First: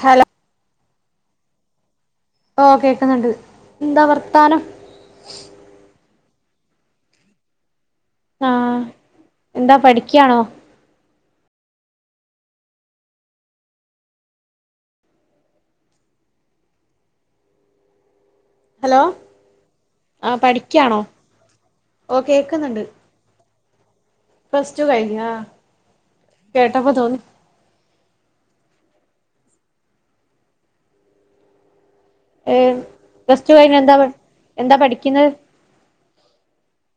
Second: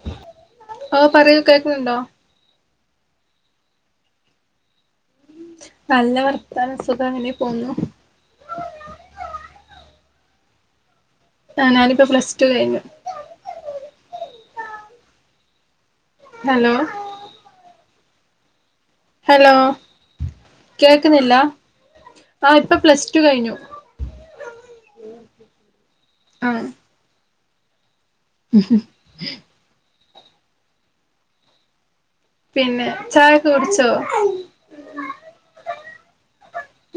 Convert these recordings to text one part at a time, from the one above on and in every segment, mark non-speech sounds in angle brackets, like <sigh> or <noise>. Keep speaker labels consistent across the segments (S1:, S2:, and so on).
S1: Hello
S2: ഓ പറയൂ, കേക്കുന്നുണ്ടോ?
S1: ഓ കേക്കുന്നുണ്ട്, എന്താ വർത്താനം?
S2: നല്ല വർത്താനം സുഖം അങ്ങനെ പോന്നു.
S1: ആഹ്, എന്താ പഠിക്കണോ?
S2: ആ ഞാനിപ്പോ പ്ലസ്ടു കഴിഞ്ഞു. ഹലോ ഹലോ
S1: ആ പഠിക്കാണോ
S2: കേക്കുന്നില്ല
S1: ഓ
S2: ആ ഇപ്പൊ പ്ലസ്ടു ടു കയിഞ്ഞു
S1: പ്ലസ്ടു കയ്ഞ്ഞു ആ
S2: ആ
S1: കേട്ടപ്പതോന്നി ഏ
S2: പിന്നെ ചായൊക്കെ
S1: പ്ലസ്ടു കഴിഞ്ഞ
S2: കുടിച്ചോ
S1: എന്താ എന്താ പഠിക്ന്ന?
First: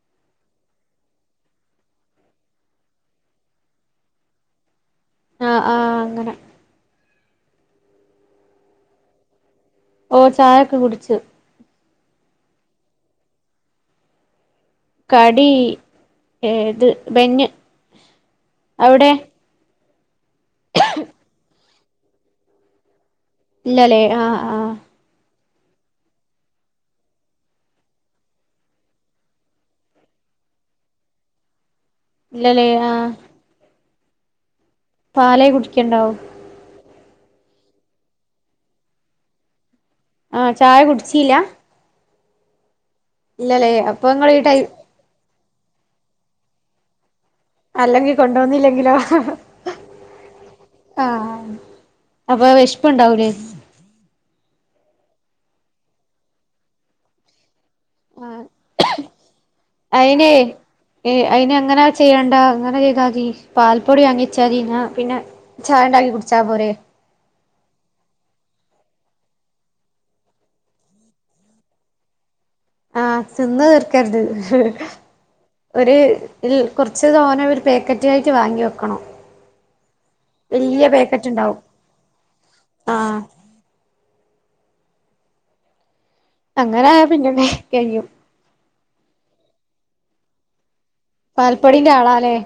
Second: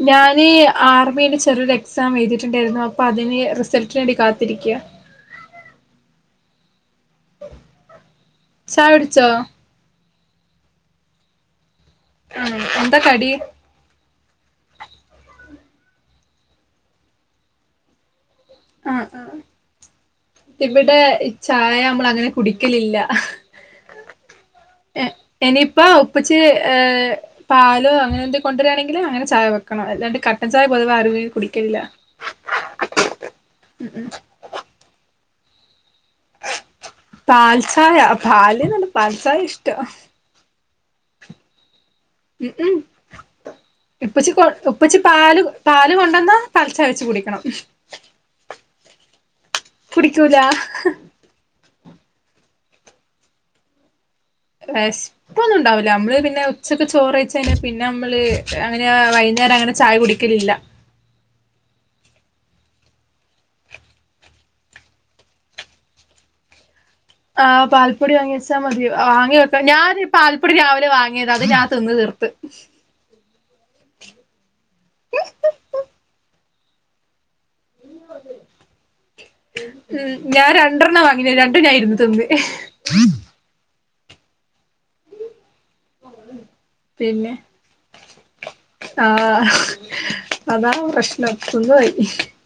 S2: ഞാന് ആർമിന്റെ ചെറിയൊരു എക്സാം എയ്തിട്ടുണ്ടായിരുന്നു. അപ്പൊ അതിന് റിസൾട്ടിന് വേണ്ടി കാത്തിരിക്ക.
S1: ആ ആ അങ്ങനെ
S2: ചായുടിചോ?
S1: ഓ ചായൊക്കെ കുടിച്
S2: ആണോ, എന്താ കടി?
S1: കടി ഏത് ബന്ന്,
S2: ആ
S1: അവിടെ?
S2: ആ ഇവിടെ ചായ അമ്മളങ്ങനെ കുടിക്കലില്ല
S1: ഇല്ലല്ലേ ആഹ ആഹ്
S2: എ ഇനിയിപ്പ ഉപ്പച്ചി ഏ പാലോ അങ്ങനെ എന്തെ കൊണ്ടരണെങ്കില് അങ്ങനെ ചായ വെക്കണം. എല്ലാണ്ട് കട്ടൻ ചായ പൊതുവെ ആരു അങ്ങനെ കുടിക്കലില്ല.
S1: ഇല്ലലേ ആഹ്
S2: ഉ ഉ
S1: പാലെ കുടിക്കണ്ടാവു
S2: പാൽചായ പാല്ന്നല്ല പാൽചായ ഇഷ്ട.
S1: ആഹ ചായ കുടിച്ചില്ല
S2: ഉ ഉം
S1: ഇല്ലല്ലേ അപ്പൊ നിങ്ങൾ
S2: ഇപ്പച്ചി
S1: ഈ
S2: കൊ
S1: ടൈ
S2: ഇപ്പച്ചി പാല് കൊണ്ടന്നാ പാൽച്ചായ വെച്ച് കുടിക്കണം.
S1: അല്ലെങ്കിൽ കൊണ്ടുവന്നില്ലെങ്കിലോ? ആഹ
S2: കുടിക്കൂല
S1: അപ്പൊ വെശപ്പ് ഉണ്ടാവൂല്ലേ
S2: വിശപ്പ് ഉണ്ടാവില്ല നമ്മള് പിന്നെ ഉച്ചക്കെ ചോറ്യിച്ച് പിന്നെ നമ്മള്
S1: ആഹ്
S2: അങ്ങനെ വൈകുന്നേര അങ്ങ
S1: അയിനെ ഏ അയിന് എങ്ങനെ ചെയ്യണ്ട അങ്ങനെ ചെയ്താ മതി. പാല്പ്പൊടി വാങ്ങിച്ചാ മതി പിന്നെ ചായ ഉണ്ടാക്കി കുടിച്ചാ പോരെ
S2: ആ പാൽപ്പൊടി വാങ്ങി വച്ചാൽ മതി, വാങ്ങി വെക്കാം ഞാൻ പാൽപ്പൊടി രാവിലെ വാങ്ങിയതാ അത് ഞാൻ തിന്ന് തീർക്കു. <unintelligible>
S1: ആഹ് തിന്ന് തീർക്കരുത് ഒരു കുറച്ച് തോന പേക്കറ്റിനായിട്ട് വാങ്ങി വെക്കണം.
S2: ഉം ഞാൻ
S1: വല്യ
S2: രണ്ടെണ്ണ
S1: പാക്കറ്റ്
S2: വാങ്ങേ
S1: ഉണ്ടാവും
S2: രണ്ടും ഞാൻ ഇര്ന്ന് തിന്ന്
S1: ആഹ് അങ്ങന ആയ പിന്നെ കഴിയും
S2: ആഹ് അതാ പ്രശ്നം
S1: പാൽപ്പൊടിന്റെ
S2: നിന്നുപോയി
S1: ആളാല്ലേ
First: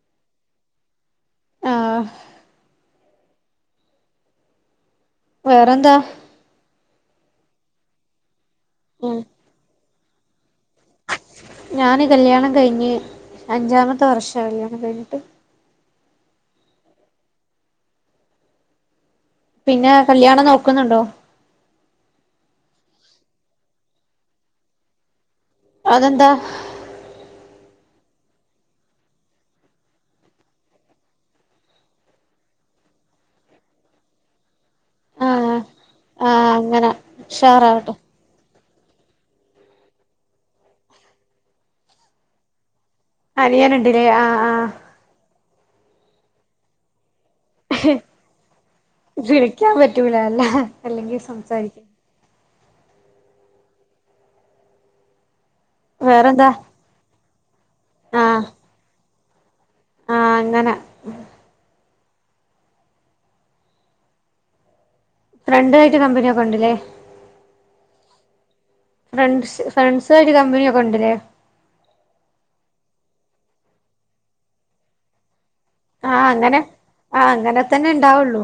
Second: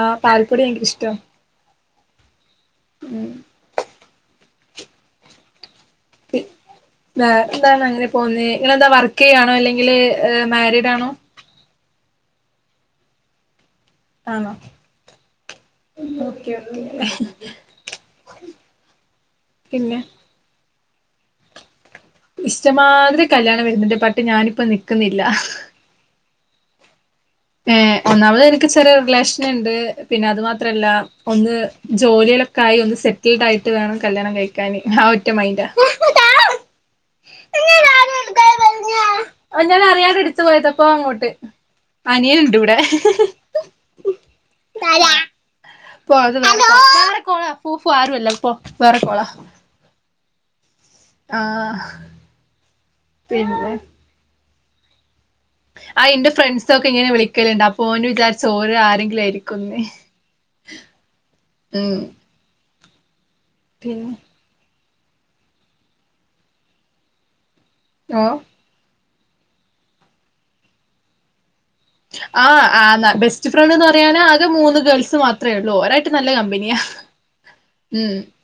S2: ആഹ് പാൽപ്പൊടി എനിക്ക ഇഷ്ടം
S1: ആഹ്
S2: ഉം
S1: വേറെന്താ
S2: വേറെന്ത അങ്ങനെ പോന്നു നിങ്ങളെന്താ
S1: ഉം
S2: വർക്ക് ചെയ്യാണോ അല്ലെങ്കിൽ മാരീഡ് ആണോ
S1: ഞാന് കല്ല്യാണം കഴിഞ്ഞ് അഞ്ചാമത്തെ വർഷ
S2: ആണോ
S1: കല്യാണം കഴിഞ്ഞിട്ട്
S2: <unintelligible>
S1: പിന്നെ കല്യാണം നോക്കുന്നുണ്ടോ
S2: ഇഷ്ടമാതിരി കല്യാണം വരുന്നുന്റെ ബട്ട് ഞാനിപ്പ നിൽക്കുന്നില്ല
S1: അതെന്താ
S2: ഏ ഒന്നാമത് എനിക്ക് ചെറിയ റിലേഷൻ ഉണ്ട് പിന്നെ അത് മാത്രല്ല ഒന്ന് ജോലികളൊക്കെ ആയി ഒന്ന് സെറ്റിൽഡ് ആയിട്ട് വേണം കല്യാണം കഴിക്കാന് ആ ഒറ്റ
S1: ആഹ്
S2: മൈൻഡ
S1: ആഹ് അങ്ങനെ ഉഷാറാകട്ടെ
S2: ഞാൻ അറിയാത എടുത്ത പോയത പ്പോ അങ്ങോട്ട് അനിയൽണ്ട് ഇവിടെ
S1: അനിയൻണ്ടില്ലേ ആഹ് ആഹ്
S2: ഹലോ വേറെ കോള ഫുഫു ആരു അല്ല വേറെ കോള
S1: <unintelligible> പറ്റൂല അല്ല അല്ലെങ്കിൽ
S2: ആഹ്
S1: സംസാരിക്കും
S2: പിന്നെ ആ ന്റെ
S1: വേറെന്താ
S2: ഫ്രണ്ട്സ ഒക്കെ ഇങ്ങനെ വിളിക്കലുണ്ട് അപ്പൊ ന്
S1: ആഹ്
S2: വിചാരിച്ചു ഓള് ആരെങ്കിലുമായിരിക്കുന്ന്
S1: ആഹ് അങ്ങനെ
S2: ഉം പിന്നെ
S1: ഫ്രണ്ട്തായിട്ട് കമ്പനിയൊക്കെ ഉണ്ടല്ലേ
S2: ഓഹ്
S1: ഫ്രണ്ട് ഫ്രണ്ട്സ് ആയിട്ട് കമ്പനിയൊക്കെ ഉണ്ടല്ലേ
S2: ആഹ് ബെസ്റ്റ് ഫ്രണ്ട്ന്ന് പറയാനേ ആകെ മൂന്ന് ഗേൾസ് മാത്രേ ഉള്ളൂ ഒ
S1: ആഹ് അങ്ങനെ ആ അങ്ങനെ തന്നെ
S2: ഉം
S1: ഉണ്ടാവുള്ളൂ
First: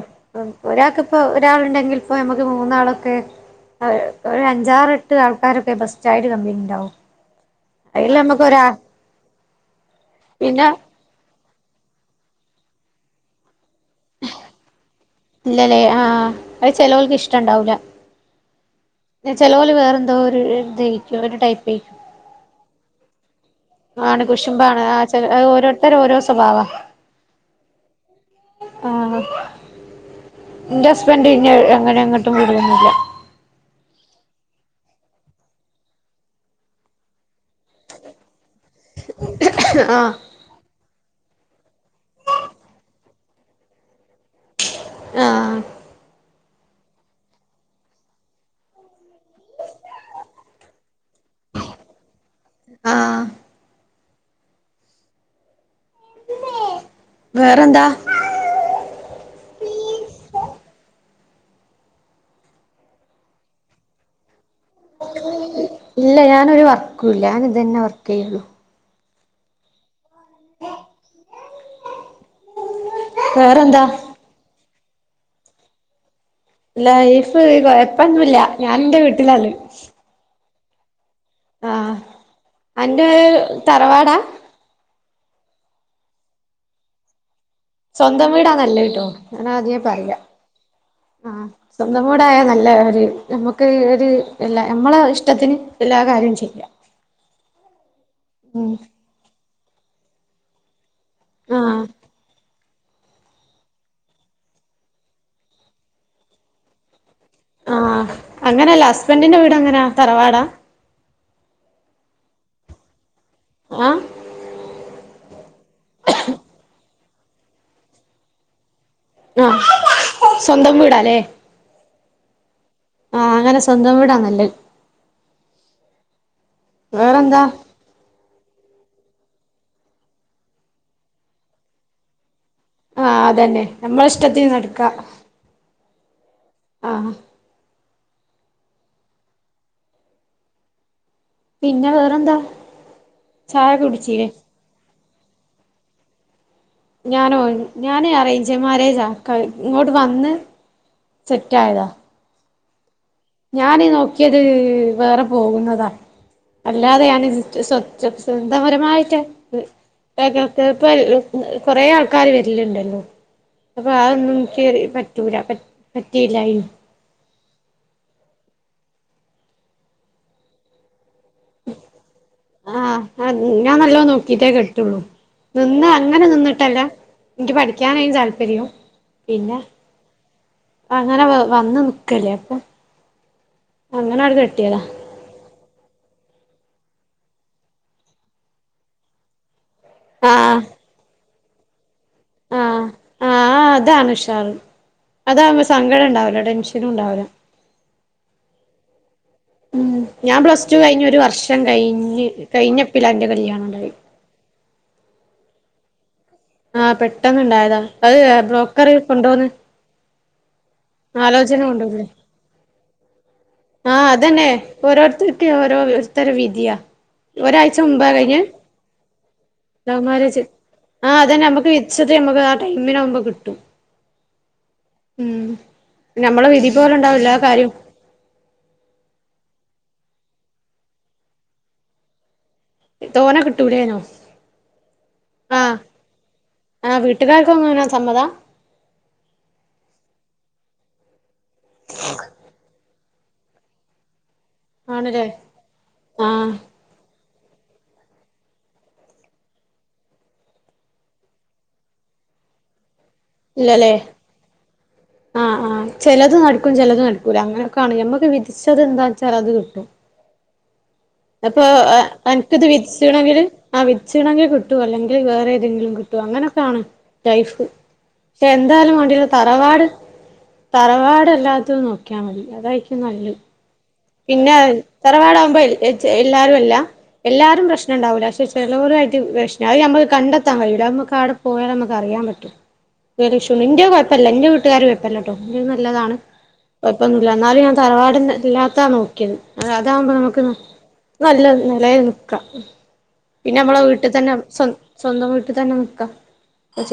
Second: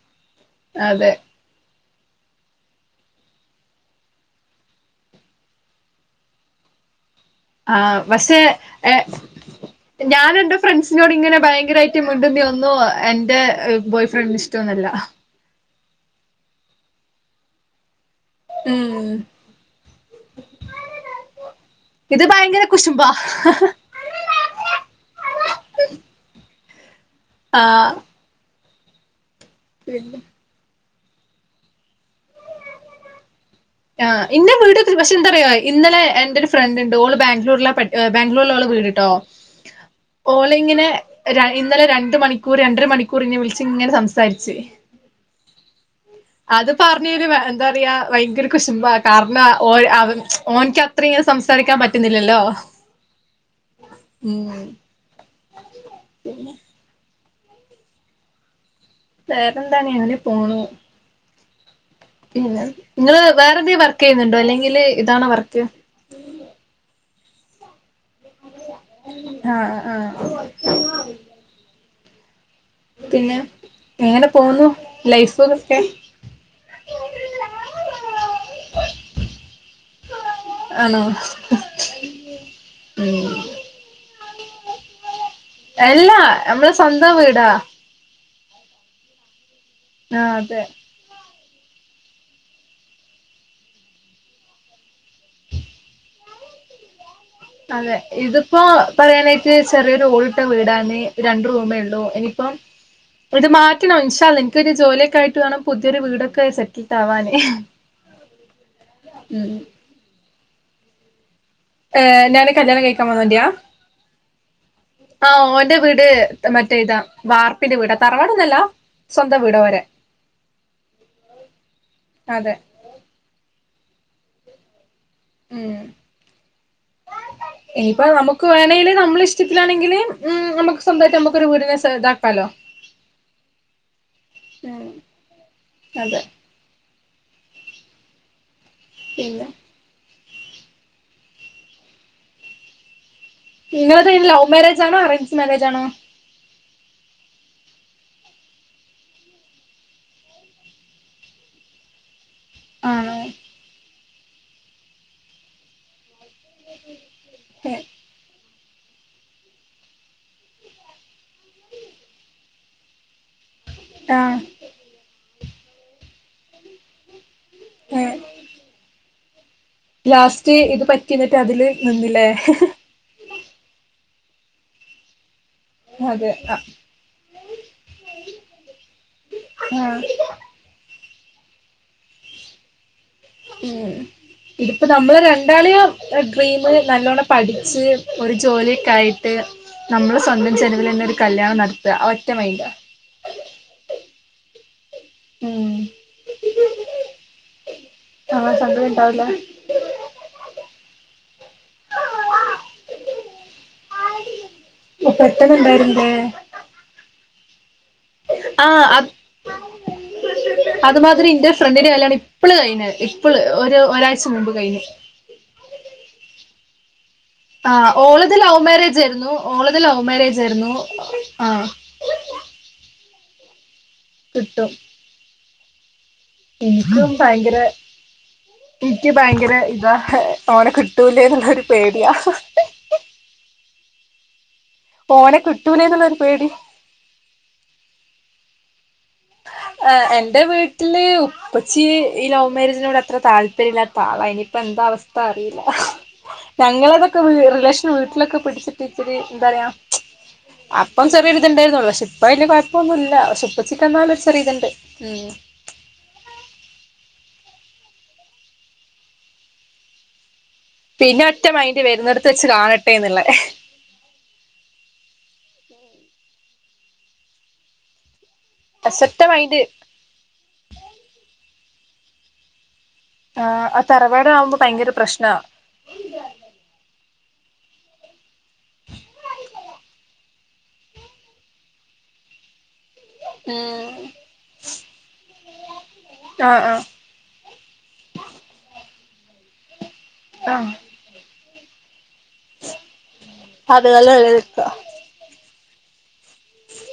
S1: ഒരാൾക്ക്
S2: അതെ
S1: ഇപ്പൊ ഒരാളണ്ടെങ്കിൽ ഇപ്പോ നമുക്ക് മൂന്നാളൊക്കെ ഒരു അഞ്ചാറെ എട്ട് ആൾക്കാരൊക്കെ ബസ് ആയിട്ട്ട് കംപനി ഉണ്ടാവും
S2: ആഹ്
S1: അതിൽ
S2: പക്ഷേ
S1: നമുക്ക് ഒരാ
S2: ഞാൻ എന്റെ
S1: പിന്നെ
S2: ഫ്രണ്ട്സ് <unintelligible> ഇങ്ങനെ ഭയങ്കരമായിട്ട മിണ്ടൊന്നുന്നും എന്റെ ബോയ് ഫ്രണ്ടിൽ ഇഷ്ടോന്നല്ല
S1: ഇല്ലല്ലേ ആഹ് അത് ചിലോർക്ക് ഇഷ്ടം ഉണ്ടാവൂല
S2: ഉം
S1: ന്നെ ചെലോല് വേറെന്തോ ഒരു തെയ്ക്കോ ഒരു ടൈപ്പേ
S2: ഇത് ഭയങ്കര കുശുമ്പാ
S1: ആണ് കുശുമ്പാണ് ആഹ് ചെല അഹ് ഓരോരുത്തരോരോ സ്വഭാവാ
S2: ആഹ്
S1: ആണോ
S2: പിന്നെ
S1: ഇന്റ ഹസ്ബൻഡ് പിന്നേഴ് അങ്ങനെ എങ്ങട്ടും വിടലൊന്നുല്ല
S2: ആഹ് ഇന്നെ വിടു ഒക്കെ പക്ഷെ എന്താറയോ ഇന്നലെ എൻ്റൊരു ഫ്രണ്ട്ണ്ട് ഓള് ബാംഗ്ലൂരിലാ പഠി അ് ബാംഗ്ലൂരിലാ ഓള വീട് ട്ടോ
S1: ആഹ്
S2: ഓളിങ്ങനെ ര ഇന്നലെ രണ്ട് മണിക്കൂർ രണ്ടര മണിക്കൂർ ഇന്നെ വിളിച്ച് ഇങ്ങനെ സംസാരിച്ച്
S1: ആഹ്
S2: അത് പറഞ്ഞയിന് വേ എന്താറയാ വയങ്കര കുശുമ്പാ കാരണം ഓ അവ ഓന്ക്കത്രയിങ്ങനെ സംസാരിക്കാൻ പറ്റുന്നില്ലല്ലോ
S1: ആഹ്
S2: ഉം പിന്നെ
S1: വേറെന്താ
S2: വേറെന്താണ് അങ്ങനേ പോണു പിന്നെ ഇങ്ങള് വേറെന്തെ വർക്കെയ്യുന്നുണ്ടോ അല്ലെങ്കില് ഇതാണോ വർക്ക്
S1: ഇല്ല ഞാനൊരു വർക്കൂല്ല ഞാനിതന്നെ വർക്കെയ്യണുള്ളൂ
S2: ആഹ് ആഹ് പിന്നെ
S1: വേറെന്താ
S2: എങ്ങനെ പോവുന്നു ലൈഫുതൊക്കെ
S1: ലൈഫ് കൊയപ്പൊന്നുല്ല ഞാനെന്റെ വീട്ടിലാള്ളെ
S2: ആണോ
S1: ആഹ് അൻ്റേ
S2: ഉം
S1: തറവാടാ
S2: എല്ലാ യമ്മള സ്വന്തം വീടാ
S1: സ്വന്തം വീടാ നല്ലഹ് ട്ടോ ഞാനാദ്യേ പറയാ
S2: ആഹ് അതെ
S1: ആഹ് സ്വന്തം വീടായാ നല്ല ഒര് നമുക്ക് ഒരു എല്ലാ നമ്മളെ ഇഷ്ടത്തിന് എല്ലാ കാര്യോം ചെയ് യ്യാ
S2: അതെ ഇതിപ്പോ പറയാനായിട്ട് ചെറിയൊരു ഓടിട്ട വീടാന്ന് രണ്ട്
S1: ആഹ്
S2: റൂമേയുള്ളൂ ഇനിയിപ്പം ഇത് മാറ്റണം ഇൻശാ അല്ലാഹ് എനിക്കൊരു ജോലിയൊക്കായിട്ട് വേണം പുതിയൊരു വീടൊക്കെ സെക്കി റ്റാവാന്
S1: ആഹ് അങ്ങനല്ല ഹസ്ബൻഡിന്റ വീടെങ്ങനാ തറവാടാ
S2: ഏഹ് ഞാന് കല്യാണം കഴിക്കാൻ വന്നോൻ്റിയാ
S1: ആഹ്
S2: ആഹ് ഓന്റെ വീട് മറ്റേ ഇതാ വാർപ്പിന്റെ വീടാ തറവാടൊന്നല്ലാ സ്വന്തം
S1: ആഹ്
S2: വീടാ ഓരെ
S1: സ്വന്തം വീടാല്ലേ
S2: അതെ
S1: ആഹ് അങ്ങനെ സ്വന്തം വീടാ നല്ലഹ് വേറെന്താ
S2: ഇനിപ്പ നമുക്ക് വേണേല് നമ്മള ഇഷ്ടത്തിലാണെങ്കില് ഉം നമ്മക്ക് സ്വന്തായിട്ട് നമ്മക്കൊരു വീടിനെ സ ദാ
S1: അഹ് ആഹ് അതന്നെ നമ്മള ഇഷ്ടത്തിന്
S2: ഉം
S1: നടക്കാ
S2: അതെ
S1: ആഹ്
S2: പിന്ന
S1: പിന്നെ വേറെന്താ ചായ
S2: ഇങ്ങൾത്
S1: കുടിച്ചീലേ
S2: ലൗ മാരേജാണോ അറേഞ്ച്ഡ് മാരേജാണോ
S1: ഞാനോ ഞാന് അറേഞ്ച് മാരേജാ കഴ് ഇങ്ങോട്ട് വന്ന് സെറ്റായതാ
S2: ആണോ
S1: ഞാനീ നോക്കിയത് വേറെ പോകുന്നതാ അല്ലാതെ ഞാന് ച് സൊത് ചൊ സ്വന്തപരമായിട്ട് <unintelligible> കൊറെ ആൾക്കാര് വരലുണ്ടല്ലോ അപ്പൊ അതൊന്നും
S2: ആഹ്
S1: ഇൻക്ക് പറ്റൂല പറ്റ് പറ്റീല്ലായിരുന്നു
S2: ഏഹ് ലാസ്റ്റ് ഇത് പറ്റി ന്നിട്ട് അതില് നിന്ന്ല്ലേ
S1: ആഹ് അഹ് ഞാൻ നല്ലോ നോക്കിട്ടേ കെട്ടൊള്ളൂ നിന്ന് അങ്ങനെ
S2: അതെ ആഹ്
S1: നിന്നിട്ടല്ല എനിക്ക് പഠിക്കാനയ്ന് താല്പര്യം പിന്നെ
S2: ആഹ്
S1: അങ്ങനെ വന്ന് നിക്കല്ലേ അപ്പൊ
S2: ഉം
S1: അങ്ങനെട് കെട്ടിയതാ
S2: ഇതിപ്പ നമ്മള് രണ്ട് ണ്ടാളെയും ഡ്രീമ് നല്ലോണ്ണം പഠിച്ച് ഒരു ജോലിയൊക്കെ ആയിട്ട് ട്ട് നമ്മള് സ്വന്തം
S1: ആഹ്
S2: ചെലവിൽ തന്നൊരു കല്യാണം നടത്ത ആ ഒറ്റ മൈന്റ
S1: അ ആഹ് ആഹ് അതാണ് ഉഷാറ് അതാവുമ്പോ
S2: ഉം
S1: സങ്കടം ഉണ്ടാവില്ല ടെൻഷനും ഉണ്ടാവൂല
S2: ആഹ് സങ്കടം ഉണ്ടാവില്ല
S1: ഉം ഞാൻ പ്ലസ് ടു കഴിഞ്ഞ് ഒരു വർഷം കഴിഞ്ഞ് കഴിഞ്ഞപ്പില എന്റെ കല്യാണണ്ടായി
S2: ഓ പെട്ടെന്ന് ഉണ്ടായിരുന്നില്ലേ
S1: ആഹ് പെട്ടെന്ന് ഇണ്ടായതാ അത്
S2: ആഹ്
S1: ബ്രോക്കറ്
S2: അത്
S1: കൊണ്ടുവന്ന്
S2: അതുമാതിരി ഇന്റൊരു ഫ്രണ്ടിന്റെ
S1: കൊണ്ടോന്നില്ലേ
S2: കല്യാണം ഇപ്പള കഴിഞ്ഞത് ഇപ്പ് ള് ഒരു ഒരാഴ്ച മുമ്പ് കഴിഞ്ഞു
S1: ഒക്കെ ഒരോരുത്തരെ വിധിയാ ഒരാഴ്ച
S2: ആഹ്
S1: മുമ്പാ
S2: ഓളത്
S1: കഴിഞ്ഞത്
S2: ലവ് മാരേജ് ആയിരുന്നു ഓളത്
S1: ലൗ
S2: ലവ് മാരേജ്
S1: മാര്യേജ്
S2: ആയിരുന്നു
S1: ആഹ് അതന്നെ നമ്മക്ക് വിധി വിച്ചത് നമുക്ക് ആ ടൈമിനാവുമ്പം കിട്ടും
S2: കിട്ടും
S1: ഉം നമ്മളെ വിധി പോലെ ഉണ്ടാവും എല്ലാ കാര്യോം
S2: ഇക്ക് ഭയങ്കര ഇതാ ഓനെ കിട്ടൂലേ ന്നുള്ളൊരു പേടിയാ
S1: തോനെ കിട്ടൂലേന്നോ
S2: ഓനെ കിട്ടൂലെ ന്നുള്ളൊരു പേടി
S1: ആഹ് വീട്ടുകാർക്കും എങ്ങനെ സമ്മതാ
S2: ഏഹ് എന്റെ വീട്ടില് ഉപ്പച്ചി ഈ ലവ് മാര്യേജിനോട് അത്ര താല്പര്യം ഇല്ലാത്ത ത്ത ആളാ ഇനിയിപ്പ എന്താ അവസ്ഥ
S1: ആണ്ല്ലേ
S2: അറിയില്ല
S1: ആഹ്
S2: ഞങ്ങളെത് ഒക്കെ റിലേഷൻ വീട്ടിലൊക്കെ പിടിച്ചിട്ട് ഇച്ചിരി എന്താറയാ അപ്പം ചെറിയൊരിത്ണ്ടായിരു ന്നൊള്ളൂ പക്ഷെ ഇപ്പ വല്യ കൊഴപ്പൊന്നും ഇല്ല പക്ഷെ ഇപ്പച്ചി
S1: ഇല്ലല്ലേ
S2: ക്കെന്നാലും ഒരു ചെറിയ ഇത്ണ്ട്
S1: ആഹ് ആഹ് ചെലത് നടക്കും ചെലത് നടക്കൂല അങ്ങനൊക്കാണ് ഞമ്മക്ക് വിധിച്ചത് എന്താച്ചാൽ അത് കിട്ടും
S2: പിന്നെ ഒറ്റ
S1: അപ്പൊ
S2: മൈൻഡ് വരുന്നിടത്ത് വെച്ച്
S1: അനക്ക് ഇത്
S2: കാണട്ടെ എന്നുള്ള
S1: വിധിച്ച്‌ണെങ്കില് ആഹ് വിധിച്ചി‌ണെങ്കിൽ കിട്ടും അല്ലെങ്കിൽ വേറെ ഏതെങ്കിലും കിട്ടും അങ്ങനെയൊക്കെയാണ് ലൈഫ് പക്ഷെ എന്തായാലും
S2: പക്ഷെ ഒറ്റ
S1: വേണ്ടീല്ല
S2: മൈൻഡ്
S1: തറവാട് തറവാടല്ലാത്ത നോക്കിയാൽ മതി അതായിരിക്കും നല്ലത്
S2: ആഹ് അ തറവാ
S1: പിന്നെ തറവാടാകുമ്പോ എച് എല്ലാരൊല്ല എല്ലാരും പ്രശ്നണ്ടാവൂല്ല പക്ഷെ ചെലോരായിട്ട് പ്രശ്ന അത് നമ്മക്ക് കണ്ടെത്താൻ കഴിയൂല്ല അത് നമ്മക്ക് അവിടെ പോയാലെ നമ്മക്ക് അറിയാൻ പറ്റും വേറെ ഇഷ്യൂണ്ട് ഇന്റെ
S2: ആഹ്
S1: കൊഴപ്പല്ല ഇന്റെ വീട്ടുകാര് കൊഴപ്പല്ലട്ടോ ഇന്റത് നല്ലതാണ്
S2: ആഹ്
S1: കൊഴ ഇപ്പൊന്നുല്ല ഇന്നാലും ഞാൻ തറവാട് ഇല്ലാത്താ നോക്കിയത് അ അതാകുമ്പോ നമുക്ക്
S2: ആഹ്
S1: നല്ല നെലേൽ നിക്ക പിന്നെ നമ്മളെ വീട്ടിൽ
S2: അതുകാലം
S1: തന്നെ സ്വ
S2: നിലനിൽക്കുക
S1: സ്വന്തം വീട്ട് തന്നെ നിക്കാം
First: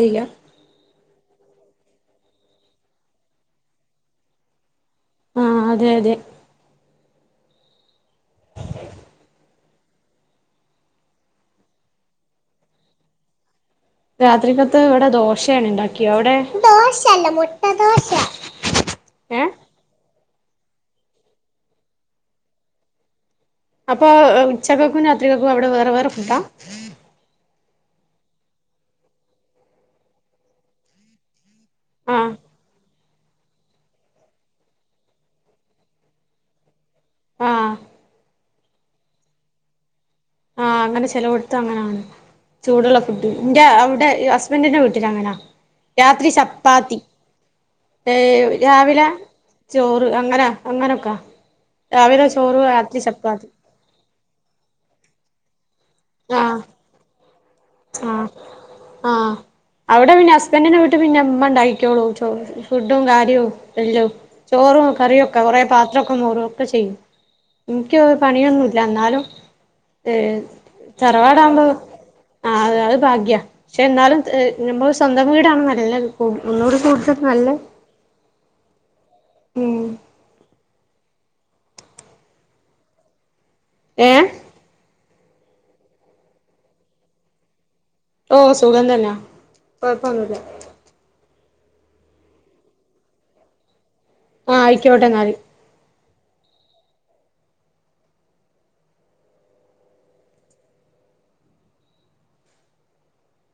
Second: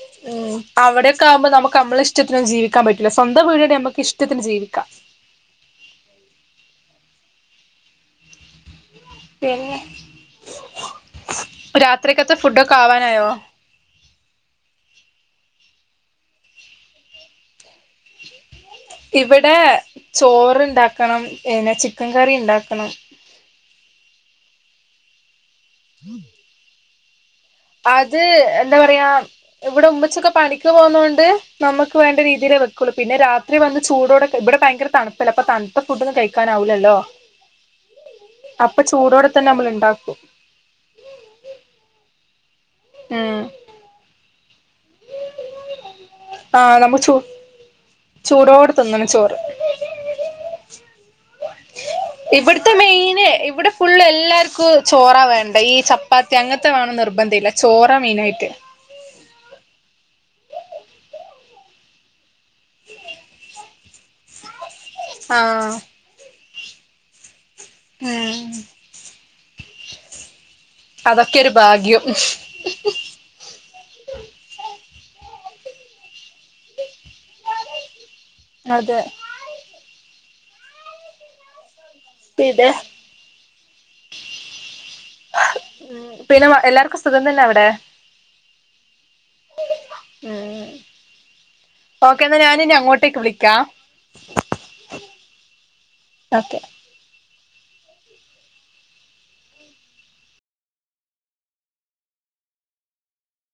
S1: ചെയ്യാം
S2: ആഹ് അവിടെക്കെ ആവുമ്പൊ നമുക്ക് നമ്മളെ ഇഷ്ടത്തിനൊന്നും ജീവിക്കൻ പറ്റൂല്ല സ്വന്ത വീട്ണ്ടെ നമുക്ക് ഇഷ്ടത്തിന് ജീവിക്കാം
S1: ആഹ് അതെ അതെ
S2: പിന്നെ ഇപ്പൊ രാത്രിക്കത്തെ ഫുഡൊക്കെ ആവാനായോ
S1: രാത്രിക്കത്ത് ഇവിടെ ദോശയാണ് ഇണ്ടാക്കിയെ അവിടെ ഏഹ്
S2: ഇവിടെ ചോറ് ഇണ്ടാക്കണം, പിന്നെ ചിക്കൻ കറി ഇണ്ടാക്കണം.
S1: അപ്പോ ഏഹ് ഉച്ചക്കക്കും രാത്രിക്കക്കും അവടെ വേറെ വേറെ ഫുഡാ?
S2: അത് എന്താ പറയാ ഇവടെ ഉമ്മച്ചിക്കെ പണിക്ക് പോവ്ന്നോണ്ട് നമ്മക്ക് വേണ്ട
S1: ആഹ്
S2: രീതിയിലെ വെക്കൊള്ളു. പിന്നെ രാത്രി വന്ന് ചൂടോടെ ക ഇവടെ ഭയങ്കര തണുപ്പല്ലേ അപ്പൊ തണുത്ത ഫുഡോന്നും കഴിക്കാനാവൂലല്ലോ?
S1: ആഹ്.
S2: അപ്പൊ ചൂടോടെ തന്നെ നമ്മള് ഇണ്ടാക്കും.
S1: ആഹ് അങ്ങനെ ചെലോട്ത്ത് അങ്ങനാണ്. ചൂട്ള്ള ഫുഡ്.
S2: ഉം
S1: ഇന്റെ അവിടെ ഈ ഹസ് ബന്റിന്റെ വീട്ടിലങ്ങനാ. രാത്രി
S2: ആ നമ്മ
S1: ചപ്പാത്തി.
S2: ചൂ
S1: ഏഹ്,
S2: ചൂടോടെ
S1: രാവിലെ
S2: തിന്നണം ചോറ്
S1: ചോറ് അങ്ങനാ അങ്ങനൊക്ക. രാവിലെ ചോറ്,
S2: ഇവിടുത്തെ
S1: രാത്രി
S2: മെയിന്
S1: ചപ്പാത്തി.
S2: ഇവിടെ ഫുള്ള് എല്ലാര്ക്കു ചോറാ വേണ്ടെ. ഈ ചപ്പാത്തി
S1: ആഹ്
S2: അങ്ങൻത്തെ വേണം നിർബന്ധല്ല. ചോറാ
S1: ആഹ്
S2: മെയിനായിട്ട്.
S1: ആഹ്, അവിടെ പിന്നെ ഹസ്ബന്റിന്റെ വീട്ട് പിന്നെ ഇമ്മ ഇണ്ടാക്കിക്കോളും ചോറ്. ഫുഡും കാര്യവും എല്ലോം. ചോറും കറിയൊക്കെ കൊറെ
S2: ആഹ്
S1: പാത്രൊക്കെ മോറും ഒക്കെ ചെയ്യും. ഇൻക്ക്
S2: ഉം
S1: പണിയൊന്നുല്ല. ഇന്നാലും ഏഹ്
S2: അതൊക്കെ ഒരു
S1: തറവാടാവുമ്പോ
S2: <inaudible>
S1: അഹ്, അഹ് ഭാഗ്യ. പക്ഷെ എന്നാലും ഏഹ് ഞമ്മള് സ്വന്തം വീടാണ് നല്ലത്. ഉം ഒന്നൂടെ ചോയിച്ചോക്ക് നല്ല
S2: അതെ.
S1: ഉം.
S2: പിന്നെ
S1: ഏഹ്.
S2: ഉം പിന്നെ എല്ലാർക്കും സുഖം തന്നെ അവിടെ?
S1: ഓഹ് സുഖം തന്നാ. കൊഴപ്പ ഒന്നൂല്ല.
S2: ഉം ഓക്കെ ഇന്നാ ഞാനിനി അങ്ങോട്ടേക്ക് വിളിക്കാ.
S1: ആഹ്, അയ്ക്കോട്ടെ ഇന്നാല്.
S2: ഓക്കെ.